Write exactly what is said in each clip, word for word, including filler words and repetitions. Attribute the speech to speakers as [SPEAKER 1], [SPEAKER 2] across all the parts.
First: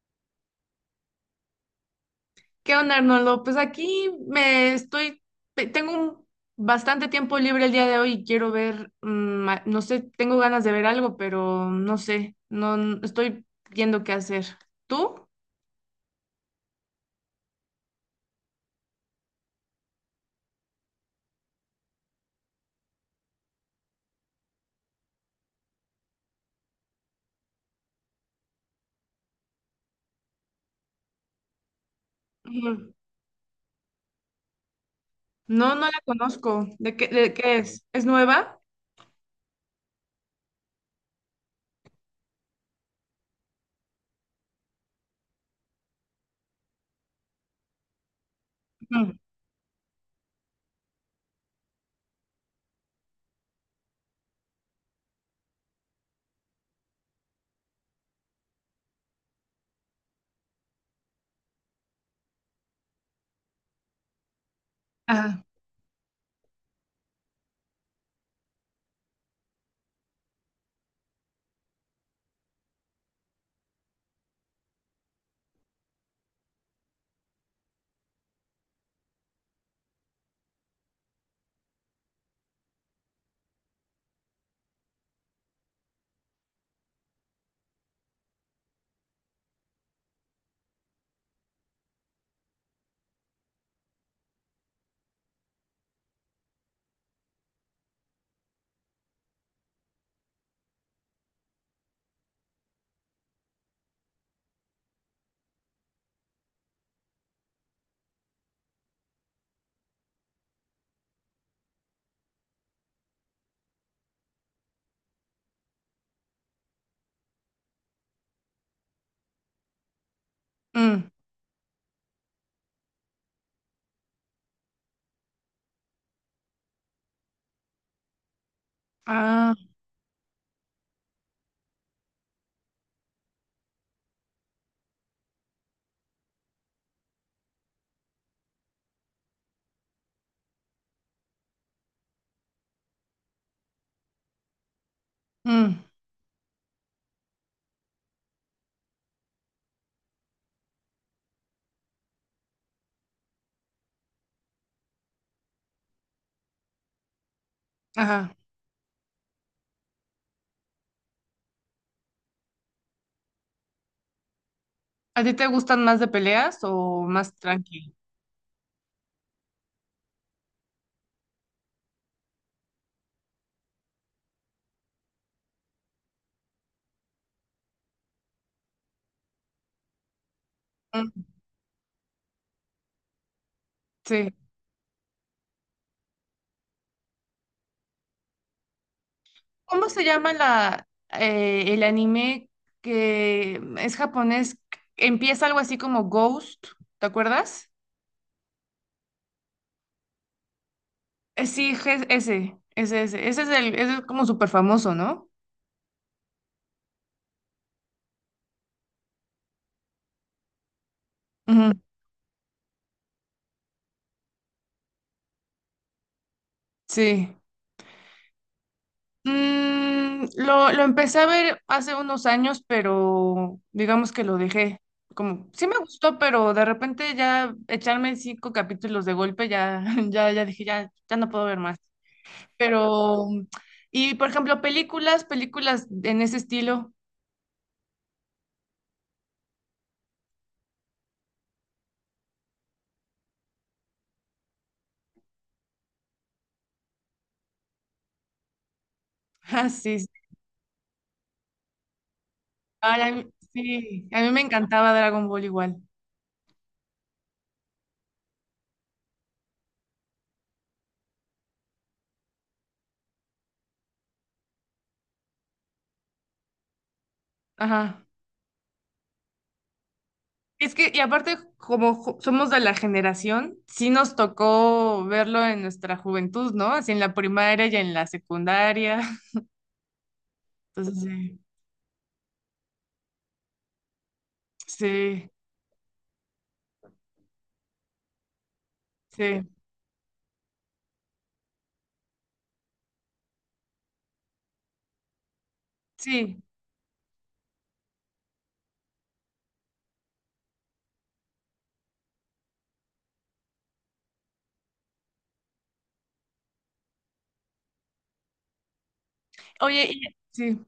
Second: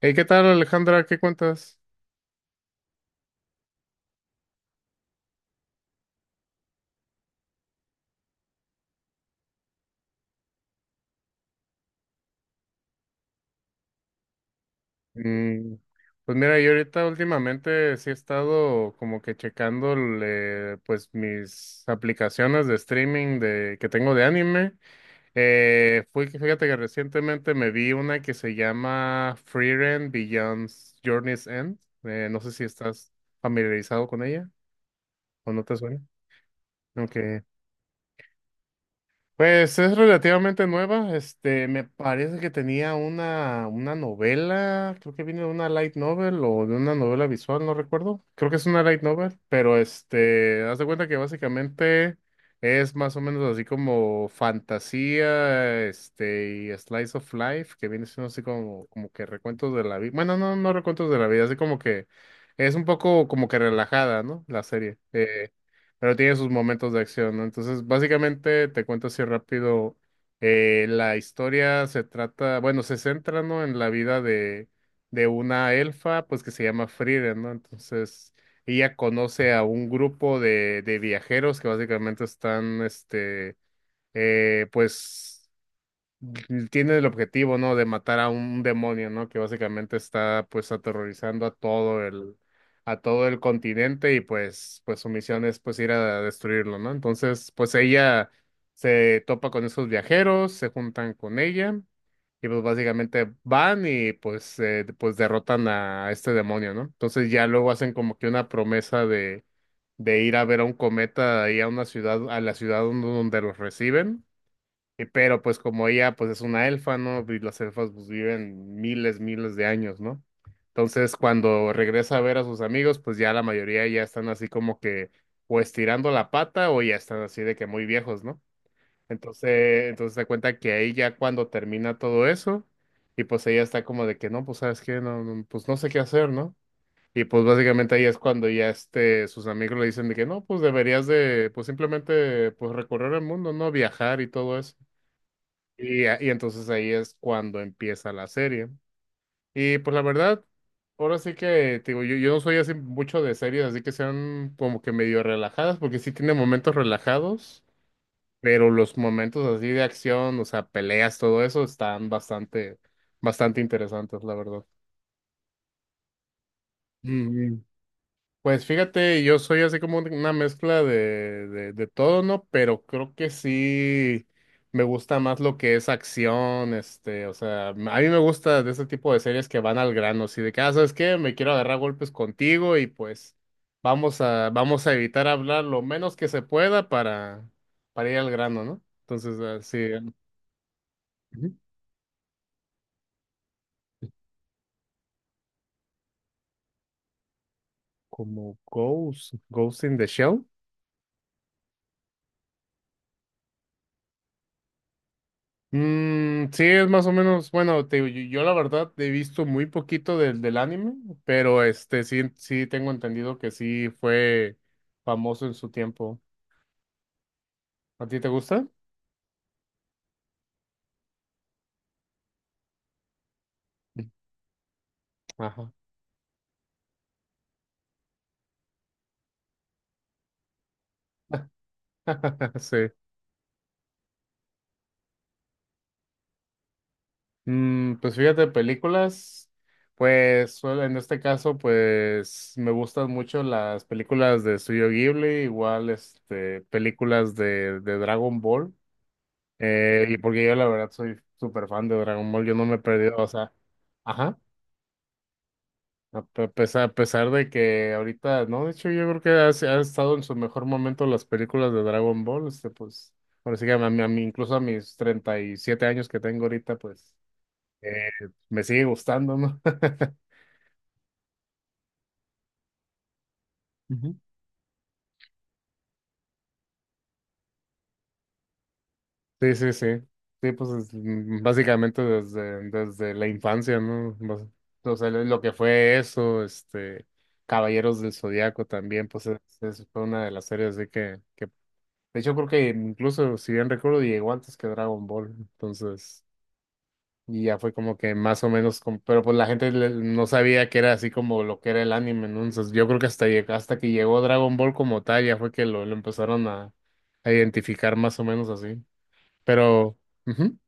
[SPEAKER 1] Hey, ¿qué tal, Alejandra? ¿Qué cuentas?
[SPEAKER 2] ¿Qué onda, Arnoldo? Pues aquí me estoy, te- tengo un- bastante tiempo libre el día de hoy y quiero ver, mm, a- no sé, tengo ganas de ver algo, pero no sé, no n- estoy viendo qué hacer. ¿Tú?
[SPEAKER 1] Mm, pues mira, yo ahorita últimamente sí he estado como que checando eh, pues mis aplicaciones de streaming de, que tengo de anime. Eh, fui, fíjate que recientemente me vi una que se llama Frieren Beyond Journey's End. Eh, no sé si
[SPEAKER 2] Ujú.
[SPEAKER 1] estás familiarizado con ella o no
[SPEAKER 2] No,
[SPEAKER 1] te
[SPEAKER 2] no
[SPEAKER 1] suena.
[SPEAKER 2] la conozco. ¿De qué,
[SPEAKER 1] Ok.
[SPEAKER 2] de qué es? ¿Es nueva?
[SPEAKER 1] Pues es relativamente nueva. Este, me parece que tenía una, una novela, creo que viene de una light novel o de una novela visual, no recuerdo. Creo que es una light
[SPEAKER 2] Ujú.
[SPEAKER 1] novel, pero este, haz de cuenta que básicamente es más o menos así como fantasía, este, y slice of life, que viene siendo así como, como que recuentos de la vida. Bueno, no, no recuentos de la vida, así como que es un poco como que relajada, ¿no? La serie.
[SPEAKER 2] Ajá.
[SPEAKER 1] Eh, pero tiene sus momentos de acción, ¿no? Entonces, básicamente, te cuento así rápido, eh, la historia se trata, bueno, se centra, ¿no? En la vida de, de una elfa, pues que se llama Frida, ¿no? Entonces, ella conoce a un grupo de, de viajeros que básicamente están, este, eh, pues tiene el objetivo, ¿no? De matar a un demonio, ¿no? Que básicamente está pues aterrorizando a todo el, a todo el continente y pues, pues su misión es pues ir a destruirlo, ¿no? Entonces, pues ella se topa con esos viajeros, se juntan con ella y pues básicamente van y pues, eh, pues derrotan a este demonio, ¿no? Entonces ya luego hacen como que una promesa de, de ir a ver a un cometa ahí a una ciudad, a la ciudad donde donde los reciben. Y pero pues como ella pues es una elfa, ¿no? Y las elfas pues viven miles, miles de años, ¿no?
[SPEAKER 2] Mm.
[SPEAKER 1] Entonces cuando regresa a ver a sus amigos, pues ya la mayoría ya están así como que o estirando la pata o ya están así de que muy viejos, ¿no?
[SPEAKER 2] Ah,
[SPEAKER 1] Entonces, entonces se cuenta que ahí ya cuando termina todo eso, y pues ella está como de que no, pues sabes qué, no, no, pues no sé qué hacer, ¿no? Y pues básicamente ahí es cuando ya este, sus amigos le dicen de que no, pues deberías de, pues simplemente, pues recorrer el mundo, ¿no? Viajar y todo eso.
[SPEAKER 2] mm.
[SPEAKER 1] Y, y entonces ahí es cuando empieza la serie. Y pues la verdad, ahora sí que, te digo, yo, yo no soy así mucho de series, así que sean como que medio relajadas, porque sí tiene momentos relajados,
[SPEAKER 2] Ajá.
[SPEAKER 1] pero los momentos así de acción, o sea, peleas, todo eso, están bastante, bastante interesantes, la verdad.
[SPEAKER 2] ¿A ti te gustan más de peleas o más tranqui?
[SPEAKER 1] Pues fíjate, yo soy así como una mezcla de, de, de todo, ¿no? Pero creo que sí me gusta más lo que es acción, este, o sea, a mí me gusta de este tipo de series que van al grano, así de que, ah, ¿sabes qué?
[SPEAKER 2] Mm.
[SPEAKER 1] Me quiero agarrar golpes contigo y pues vamos
[SPEAKER 2] Sí.
[SPEAKER 1] a, vamos a evitar hablar lo menos que se pueda para, para ir al grano, ¿no? Entonces, así,
[SPEAKER 2] ¿Cómo se llama la,
[SPEAKER 1] ujú,
[SPEAKER 2] eh, el anime que es japonés? Empieza algo así como Ghost, ¿te acuerdas?
[SPEAKER 1] como Ghost, Ghost in the Shell.
[SPEAKER 2] Eh, sí, je- ese, ese, ese, ese es el, ese es como súper famoso, ¿no?
[SPEAKER 1] Mm, sí, es más o menos, bueno, te digo, yo, yo la verdad he visto muy poquito del, del anime, pero
[SPEAKER 2] Ujú,
[SPEAKER 1] este sí, sí tengo entendido que sí fue famoso en su tiempo.
[SPEAKER 2] sí.
[SPEAKER 1] ¿A ti te gusta?
[SPEAKER 2] Mm, lo, lo empecé a ver hace unos años, pero digamos que lo dejé. Como, sí
[SPEAKER 1] Ajá.
[SPEAKER 2] me gustó, pero de repente ya echarme cinco capítulos de golpe, ya, ya, ya dije, ya, ya no puedo ver más.
[SPEAKER 1] Sí.
[SPEAKER 2] Pero, y por ejemplo, películas, películas en ese estilo.
[SPEAKER 1] Mm, pues fíjate, películas, pues suel- en este caso, pues me gustan mucho las películas de Studio Ghibli, igual este películas de, de Dragon Ball.
[SPEAKER 2] Ah, sí,
[SPEAKER 1] Eh,
[SPEAKER 2] sí.
[SPEAKER 1] y porque yo la verdad soy súper fan de Dragon Ball, yo no me he
[SPEAKER 2] Ay, a
[SPEAKER 1] perdido, o
[SPEAKER 2] mí,
[SPEAKER 1] sea,
[SPEAKER 2] sí, a mí
[SPEAKER 1] ajá,
[SPEAKER 2] me encantaba Dragon Ball igual.
[SPEAKER 1] a pe- pesar, a pesar de que ahorita, no, de hecho yo creo que ha, se- ha estado en su mejor momento las películas de Dragon Ball, este, pues, ahora sí que a mí, a mí, incluso a mis treinta y siete años que tengo ahorita, pues,
[SPEAKER 2] Ajá.
[SPEAKER 1] eh, me sigue gustando, ¿no?
[SPEAKER 2] Es que, y aparte, como ju- somos de la generación, sí nos tocó verlo en nuestra juventud, ¿no? Así en la primaria y en la secundaria.
[SPEAKER 1] Sí, sí, sí. Sí, pues es,
[SPEAKER 2] Entonces, sí,
[SPEAKER 1] mm, básicamente desde, desde la infancia, ¿no? Bas- O sea, lo
[SPEAKER 2] sí,
[SPEAKER 1] lo que fue eso, este, Caballeros del Zodiaco también, pues es,
[SPEAKER 2] sí,
[SPEAKER 1] es- fue una de las series de que, que, de hecho creo que incluso, si bien recuerdo, llegó antes que Dragon Ball, entonces,
[SPEAKER 2] sí.
[SPEAKER 1] y ya fue como que más o menos, como- pero pues la gente le- no sabía que era así como lo que era el anime, ¿no? Entonces yo creo que hasta, lleg- hasta que llegó Dragon Ball como tal, ya fue que lo, lo empezaron a, a identificar más o menos así,
[SPEAKER 2] Oye,
[SPEAKER 1] pero...
[SPEAKER 2] y-
[SPEAKER 1] ujú.
[SPEAKER 2] sí.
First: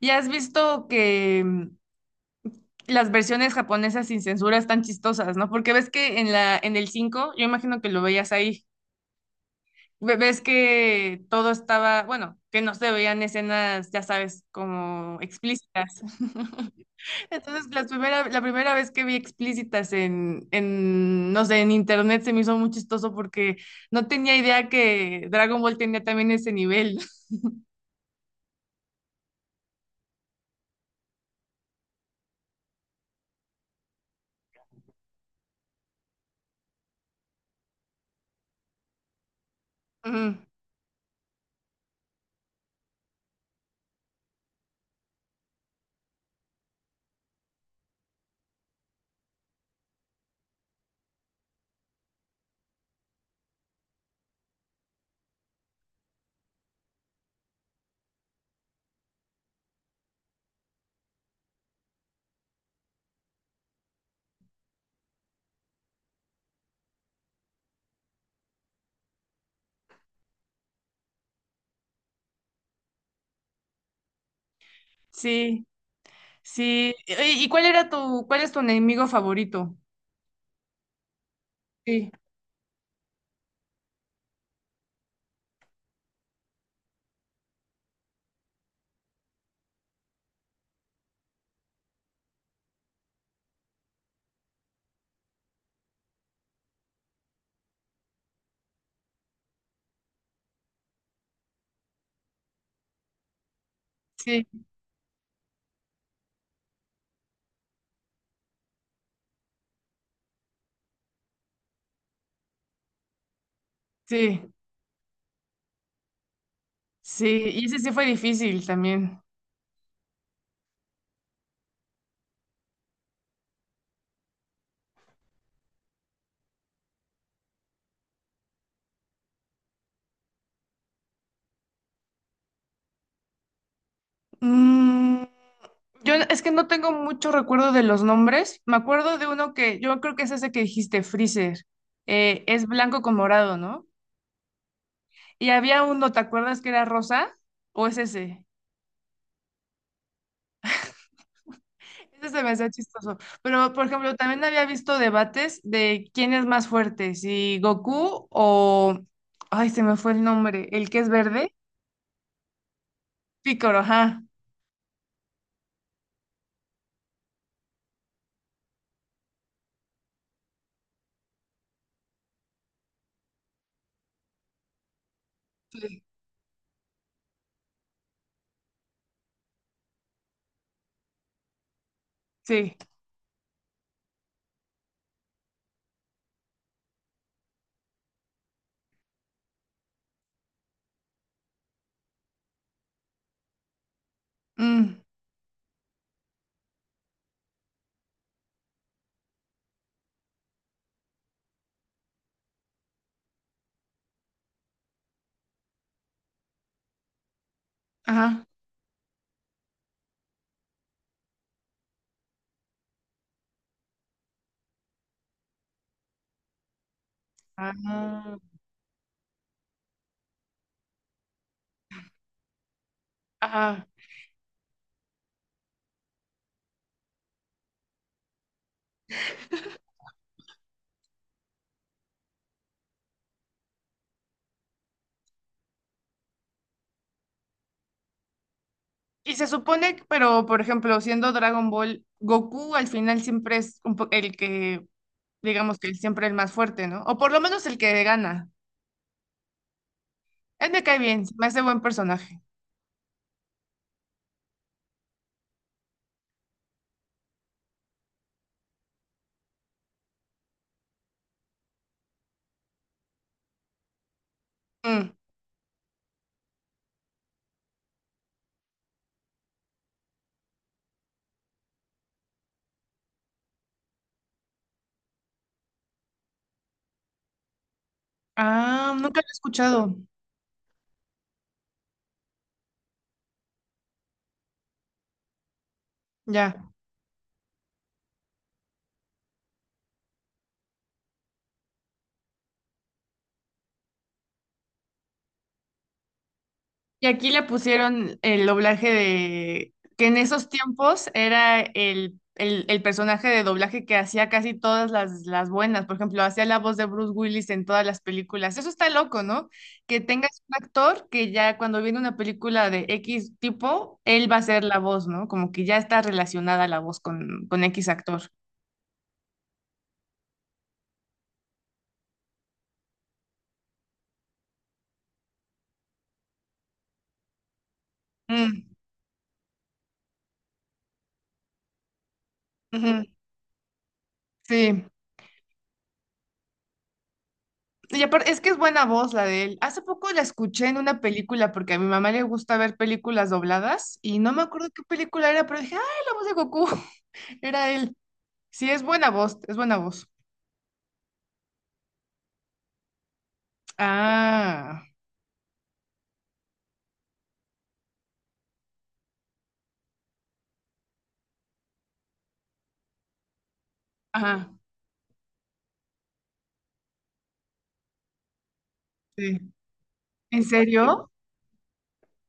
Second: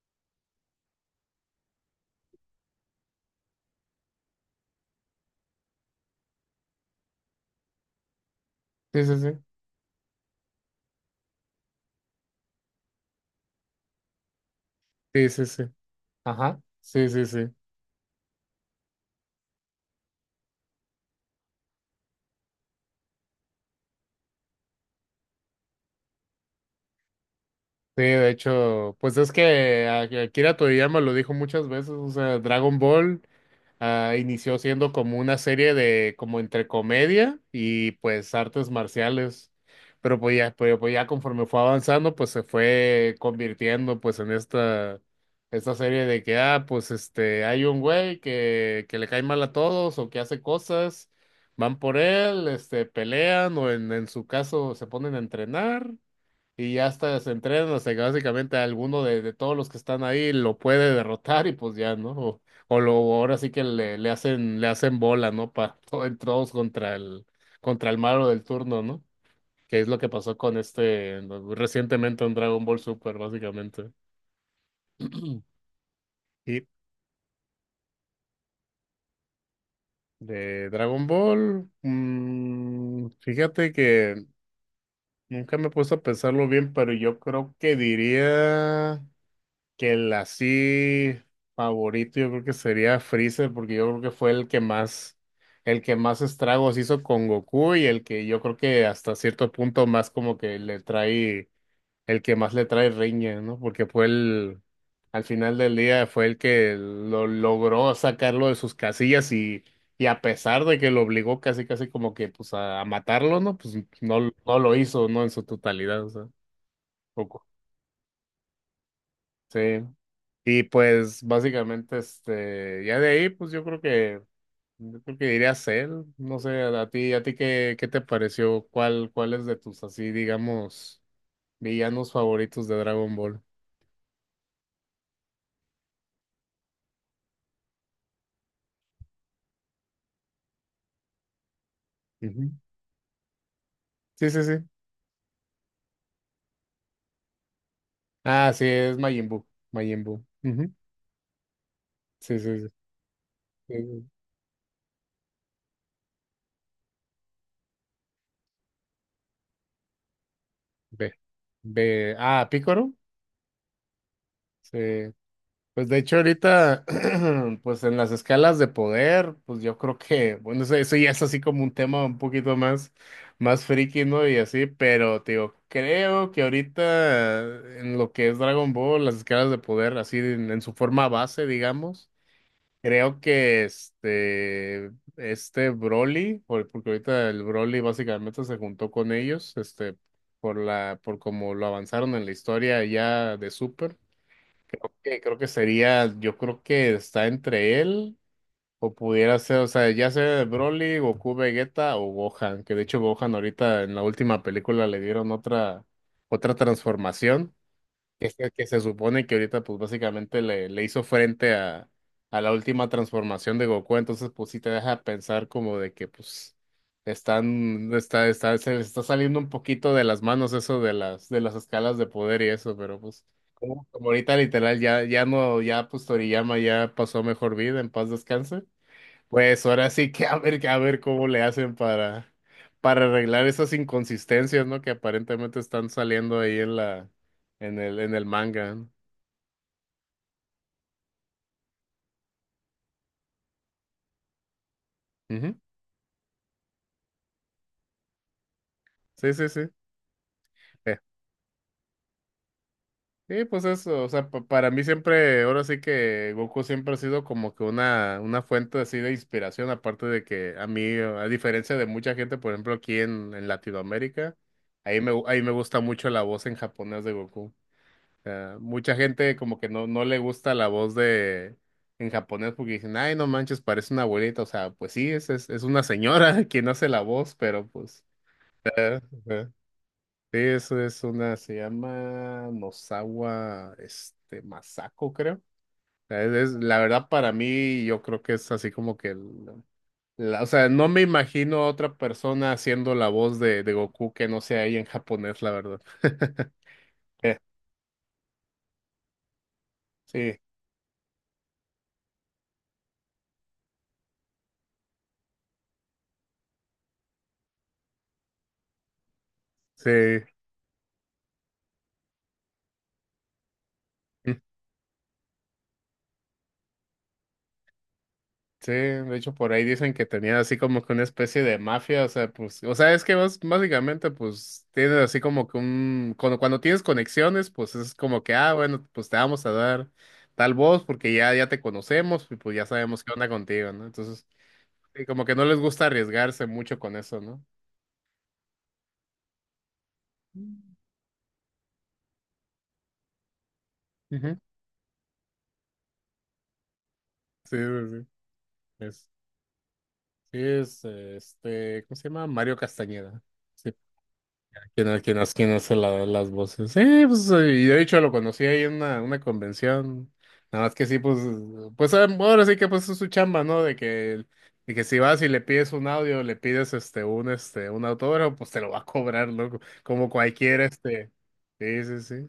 [SPEAKER 2] ¿Y has visto que las versiones japonesas sin censura están chistosas, ¿no? Porque ves que en la, en el cinco, yo imagino que lo veías ahí,
[SPEAKER 1] Sí, sí, sí.
[SPEAKER 2] ve- ves que todo estaba, bueno, que no se veían escenas, ya sabes, como
[SPEAKER 1] Sí, sí, sí.
[SPEAKER 2] explícitas.
[SPEAKER 1] Ajá. Sí, sí, sí.
[SPEAKER 2] Entonces, la primera, la primera vez que vi explícitas en, en, no sé, en internet se me hizo muy chistoso porque no tenía idea que Dragon Ball tenía también ese nivel.
[SPEAKER 1] Sí, de hecho, pues es que a- Akira Toriyama lo dijo muchas veces, o sea, Dragon Ball. Ah, inició siendo como una serie de, como entre comedia y pues artes marciales. Pero pues
[SPEAKER 2] Ujú.
[SPEAKER 1] ya, pero pues ya conforme fue avanzando, pues se fue convirtiendo pues en esta, esta serie de que, ah, pues este, hay un güey que, que le cae mal a todos o que hace cosas, van por él, este, pelean o en, en su caso se ponen a entrenar. Y ya hasta se entrenan hasta que básicamente alguno de, de todos los que están ahí lo puede derrotar y pues ya, ¿no? O, o lo ahora sí que le, le hacen, le hacen bola, ¿no? Para todos contra el, contra el malo del turno, ¿no? Que es lo que pasó con este, no, recientemente en Dragon Ball Super, básicamente.
[SPEAKER 2] Sí,
[SPEAKER 1] Y
[SPEAKER 2] sí. ¿Y y cuál era tu, cuál es tu enemigo favorito?
[SPEAKER 1] de Dragon Ball,
[SPEAKER 2] Sí,
[SPEAKER 1] mm, fíjate que nunca me he puesto a pensarlo bien, pero yo creo que diría que el así favorito yo creo que sería Freezer, porque yo creo que fue el que más, el que más estragos hizo con Goku y el que yo creo que hasta cierto punto más como que le trae, el que más le trae riña, ¿no? Porque fue
[SPEAKER 2] sí,
[SPEAKER 1] el, al final del día fue el que lo logró sacarlo de sus casillas y, y a pesar de que lo obligó casi casi como que pues a, a matarlo, ¿no? Pues no,
[SPEAKER 2] sí.
[SPEAKER 1] no lo hizo, ¿no? En su totalidad, o sea,
[SPEAKER 2] Sí,
[SPEAKER 1] poco.
[SPEAKER 2] y ese sí fue difícil también.
[SPEAKER 1] Sí. Y pues básicamente, este, ya de ahí, pues yo creo que, yo creo que diría Cell, no sé, a a ti, a ti qué, qué te pareció, cuál, cuál es de tus así, digamos, villanos favoritos de Dragon Ball.
[SPEAKER 2] Mm, yo es que no tengo mucho recuerdo de los nombres. Me acuerdo de uno que yo creo que es ese que dijiste, Freezer. Eh,
[SPEAKER 1] Ujú.
[SPEAKER 2] es blanco con morado, ¿no?
[SPEAKER 1] Sí, sí, sí.
[SPEAKER 2] Y había uno, ¿te acuerdas que era rosa? ¿O es ese?
[SPEAKER 1] Ah, sí, es Majin Buu, Majin Buu. Ujú.
[SPEAKER 2] Ese
[SPEAKER 1] Sí,
[SPEAKER 2] se me
[SPEAKER 1] sí, sí.
[SPEAKER 2] hacía chistoso. Pero, por
[SPEAKER 1] Sí,
[SPEAKER 2] ejemplo, también había visto debates de quién es más fuerte, si Goku o... Ay, se me fue el nombre. ¿El que es
[SPEAKER 1] Ve,
[SPEAKER 2] verde?
[SPEAKER 1] ve, ah, Pícoro.
[SPEAKER 2] Picoro, ajá.
[SPEAKER 1] Sí. Pues de hecho ahorita, pues en las escalas de poder, pues yo creo que, bueno, eso, eso ya es así como un tema un poquito más, más friki, ¿no? Y así, pero te digo,
[SPEAKER 2] Sí.
[SPEAKER 1] creo que ahorita en lo que es Dragon Ball, las escalas de poder, así en, en su forma base, digamos,
[SPEAKER 2] Sí.
[SPEAKER 1] creo que este, este Broly, por- porque ahorita el Broly básicamente se juntó con ellos, este, por la, por como lo avanzaron en la historia ya de Super
[SPEAKER 2] Mm,
[SPEAKER 1] que creo que sería, yo creo que está entre él o pudiera ser, o sea, ya sea Broly, Goku, Vegeta o Gohan, que de hecho Gohan ahorita en la última película le dieron otra otra transformación que
[SPEAKER 2] ajá,
[SPEAKER 1] se, que se supone que ahorita pues básicamente le, le hizo frente a, a la última transformación de Goku, entonces pues sí te deja pensar como de que pues están, está,
[SPEAKER 2] ajá,
[SPEAKER 1] está, se les está saliendo un poquito de las manos eso de las, de las escalas de poder y eso, pero pues como,
[SPEAKER 2] ajá.
[SPEAKER 1] como ahorita literal ya, ya no, ya pues Toriyama ya pasó a mejor vida, en paz descanse. Pues ahora sí que a ver, a ver cómo le hacen para, para arreglar esas inconsistencias, ¿no? Que aparentemente están saliendo ahí en la, en el, en el manga. ¿No?
[SPEAKER 2] Y se supone, que- pero por ejemplo, siendo Dragon Ball, Goku al final siempre es un po- el que,
[SPEAKER 1] Ujú.
[SPEAKER 2] digamos que siempre el más fuerte, ¿no? O por lo menos el que gana.
[SPEAKER 1] Sí, sí, sí.
[SPEAKER 2] Él me
[SPEAKER 1] Eh,
[SPEAKER 2] cae bien, se me hace buen personaje.
[SPEAKER 1] Sí, pues eso, o sea, pa- para mí siempre, ahora sí que Goku siempre ha sido como que una, una fuente así de inspiración, aparte de que a mí, a diferencia de mucha gente, por ejemplo, aquí en, en Latinoamérica, ahí me,
[SPEAKER 2] Mm.
[SPEAKER 1] gu- ahí me gusta mucho la voz en japonés de Goku. Sea, mucha gente como que no, no le gusta la voz de en japonés porque dicen, ay, no manches, parece una abuelita. O sea, pues sí, es, es, es una señora quien hace la voz, pero pues.
[SPEAKER 2] Ah,
[SPEAKER 1] eh,
[SPEAKER 2] nunca lo he
[SPEAKER 1] eh.
[SPEAKER 2] escuchado.
[SPEAKER 1] Sí, eso es una, se llama Nozawa, este, Masako, creo. O sea, es- es-
[SPEAKER 2] Ya.
[SPEAKER 1] la verdad para mí, yo creo que es así como que, el- la- o sea, no me imagino a otra persona haciendo la voz de, de Goku que no sea ahí en japonés, la verdad.
[SPEAKER 2] Y aquí
[SPEAKER 1] Eh,
[SPEAKER 2] le pusieron el doblaje de, que en
[SPEAKER 1] Sí,
[SPEAKER 2] esos tiempos era el, el, el personaje de doblaje que hacía casi todas las, las buenas. Por ejemplo, hacía la voz de Bruce Willis en todas las películas. Eso está loco, ¿no? Que tengas un actor que ya cuando viene una película de X tipo, él va
[SPEAKER 1] sí.
[SPEAKER 2] a ser la voz, ¿no? Como que ya está relacionada la voz con, con X actor.
[SPEAKER 1] Sí, de hecho por ahí dicen que tenía así como que una especie de mafia, o sea, pues, o sea, es que vos básicamente pues tienes así como que un, cuando, cuando tienes conexiones, pues es como que, ah,
[SPEAKER 2] Mm,
[SPEAKER 1] bueno, pues te vamos a dar tal voz porque ya, ya te conocemos y pues ya
[SPEAKER 2] ujú,
[SPEAKER 1] sabemos qué onda contigo, ¿no? Entonces,
[SPEAKER 2] sí.
[SPEAKER 1] sí, como que no les gusta arriesgarse mucho con eso, ¿no?
[SPEAKER 2] Y aparte, es que es buena voz la de él. Hace poco la escuché en una película porque a mi mamá le gusta ver películas dobladas y no
[SPEAKER 1] Ujú.
[SPEAKER 2] me acuerdo qué película era, pero dije, ¡ay, la voz de Goku!
[SPEAKER 1] Sí,
[SPEAKER 2] Era él.
[SPEAKER 1] sí, sí.
[SPEAKER 2] Sí, es buena
[SPEAKER 1] Es,
[SPEAKER 2] voz, es buena voz.
[SPEAKER 1] sí, es eh, este, ¿cómo se llama? Mario Castañeda. Sí.
[SPEAKER 2] Ah,
[SPEAKER 1] ¿Quién, ha- quién, hace- quién hace la- las voces? Sí, pues, eh, y de hecho lo conocí ahí en una, una convención. Nada más que sí, pues, pues ah, ahora sí que pues es su chamba, ¿no? De que,
[SPEAKER 2] ajá,
[SPEAKER 1] de que si vas y le pides un audio, le pides este, un, este, un autógrafo, pues te lo va a cobrar,
[SPEAKER 2] sí.
[SPEAKER 1] loco. Como
[SPEAKER 2] ¿En
[SPEAKER 1] cualquier,
[SPEAKER 2] serio?
[SPEAKER 1] este. Sí, sí, sí.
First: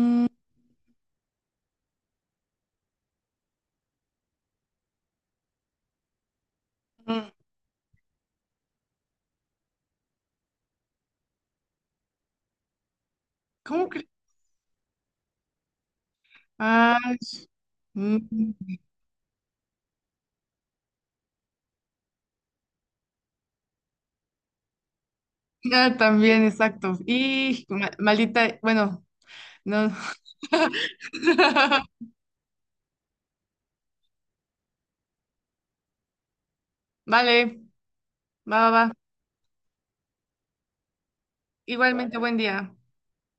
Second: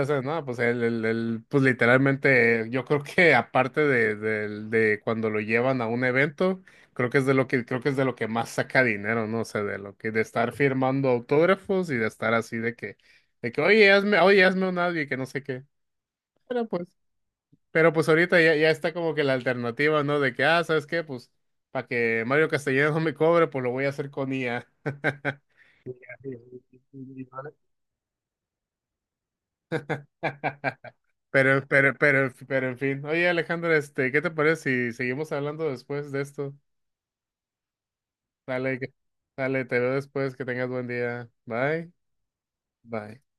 [SPEAKER 1] O sea, no, pues el, el, el- pues literalmente, yo creo que aparte de, del- de cuando lo llevan a un evento, creo que es de lo que, creo que es de lo que más saca dinero, ¿no? O sea, de lo que, de estar firmando autógrafos y de estar así de que, de que,
[SPEAKER 2] ¿cómo
[SPEAKER 1] oye,
[SPEAKER 2] que?
[SPEAKER 1] hazme, oye, hazme un audio y que no sé qué. Pero pues,
[SPEAKER 2] Ay,
[SPEAKER 1] pero pues
[SPEAKER 2] mm,
[SPEAKER 1] ahorita ya, ya está como que la alternativa, ¿no? De que, ah, ¿sabes qué? Pues, para que Mario Castellanos no me cobre, pues lo voy a hacer con I A.
[SPEAKER 2] ah, también, exacto. Y ma- maldita, bueno, no.
[SPEAKER 1] Pero, pero, pero, pero, en fin. Oye, Alejandro, este, ¿qué te parece si seguimos hablando después de esto?
[SPEAKER 2] Vale, va, va,
[SPEAKER 1] Dale, que-
[SPEAKER 2] va.
[SPEAKER 1] dale, te veo después, que tengas buen día. Bye,
[SPEAKER 2] Igualmente, buen día.
[SPEAKER 1] bye.